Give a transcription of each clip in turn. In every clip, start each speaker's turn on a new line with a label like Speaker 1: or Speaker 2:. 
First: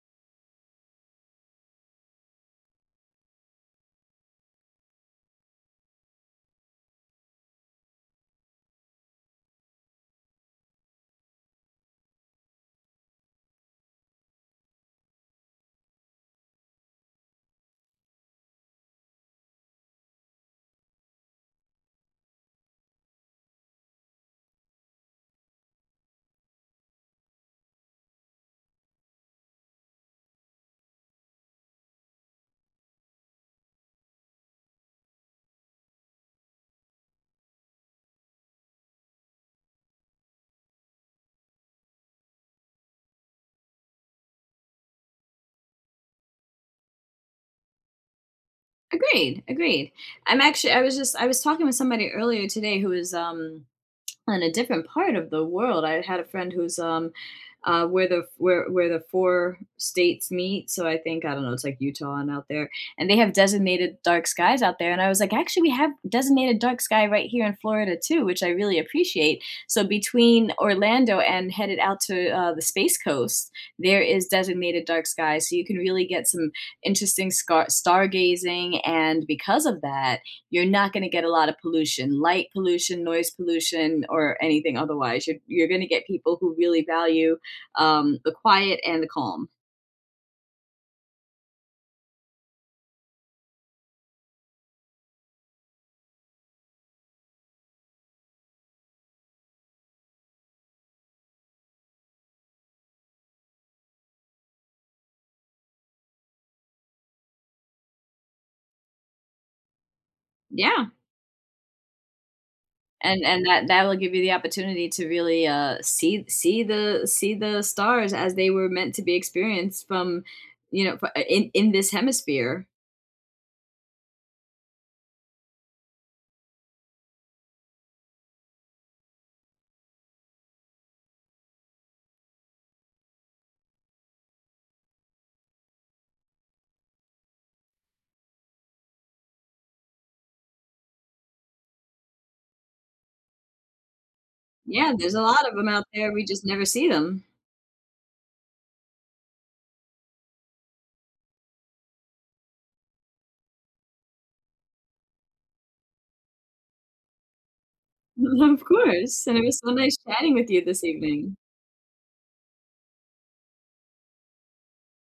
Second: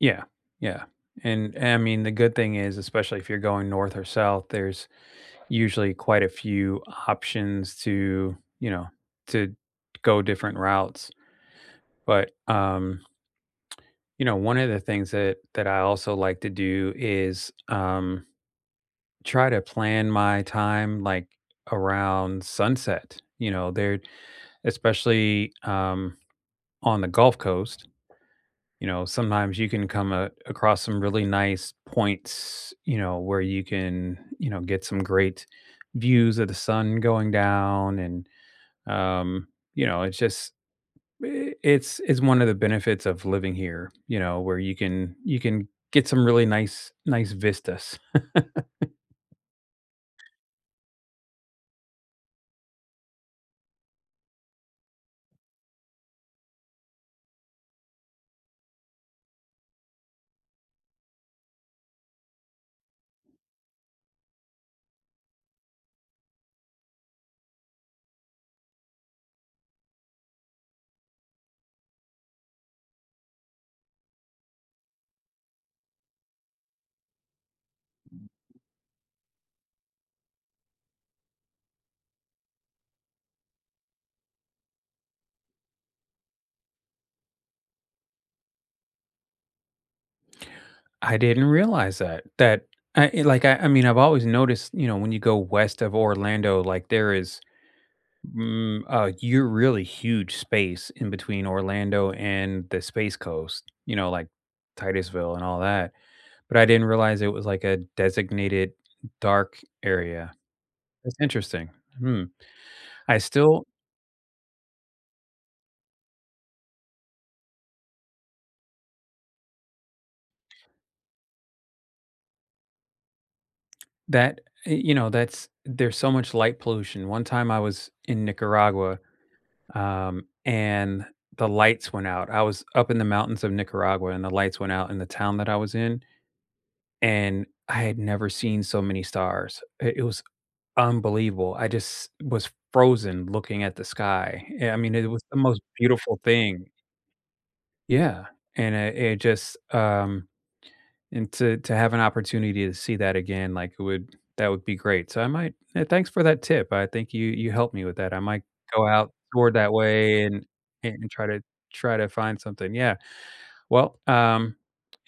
Speaker 1: Yeah, yeah. And and I mean, the good thing is, especially if you're going north or south, there's usually quite a few options to, you know, to go different routes. But, um you know, one of the things that that I also like to do is, um, try to plan my time, like, around sunset, you know, they're, especially, um, on the Gulf Coast, you know, sometimes you can come a across some really nice points, you know, where you can, you know, get some great views of the sun going down, and, um, you know, it's just, i it's, it's one of the benefits of living here, you know, where you can you can get some really nice nice vistas.
Speaker 2: Agreed, agreed. I'm actually, I was just I was talking with somebody earlier today who is, um, on a different part of the world. I had a friend who's, um, uh, where the where where the 4 states meet, so I think, I don't know, it's, like, Utah and out there, and they have designated dark skies out there, and I was, like, actually we have designated dark sky right here in Florida too, which I really appreciate. So between Orlando and headed out to, uh, the Space Coast, there is designated dark sky, so you can really get some interesting scar stargazing, and because of that, you're not gonna get a lot of pollution, light pollution, noise pollution, or anything otherwise. You're you're gonna get people who really value, um, the quiet and the calm.
Speaker 1: I didn't realize that, that I, like, I I mean, I've always noticed, you know, when you go west of Orlando, like, there is, mm, uh you're really huge space in between Orlando and the Space Coast, you know, like, Titusville and all that, but I didn't realize it was, like, a designated dark area.
Speaker 2: Yeah.
Speaker 1: That's interesting, hmm, I
Speaker 2: And and
Speaker 1: still
Speaker 2: that that will give you the opportunity to really, uh, see see the see the stars as they were meant to be experienced from, you know f in in this hemisphere.
Speaker 1: That, y you know, that's there's so much light pollution. One time I was in Nicaragua, um, and the lights went out. I was up in the mountains of Nicaragua, and the lights went out in the town that I was in, and I had never seen so many stars. It it was unbelievable. I just was frozen looking at the sky. I
Speaker 2: Yeah,
Speaker 1: mean, it
Speaker 2: there's a
Speaker 1: was the
Speaker 2: lot of
Speaker 1: most
Speaker 2: 'em out there,
Speaker 1: beautiful
Speaker 2: we just never
Speaker 1: thing.
Speaker 2: see them.
Speaker 1: Yeah, and it it just, um and to to have an opportunity to see that again, like, it would that would be great. So I might, uh, thanks for that tip. I think you you helped me with that. I might
Speaker 2: Of
Speaker 1: go out
Speaker 2: course, and it
Speaker 1: toward
Speaker 2: was so
Speaker 1: that
Speaker 2: nice
Speaker 1: way
Speaker 2: chatting
Speaker 1: and
Speaker 2: with you this
Speaker 1: and try
Speaker 2: evening.
Speaker 1: to try to find something. Yeah. Well, um,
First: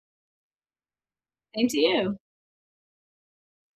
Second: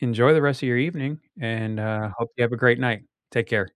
Speaker 1: enjoy the rest of your evening
Speaker 2: Same to
Speaker 1: and, uh,
Speaker 2: you.
Speaker 1: hope you have a great night. Take care.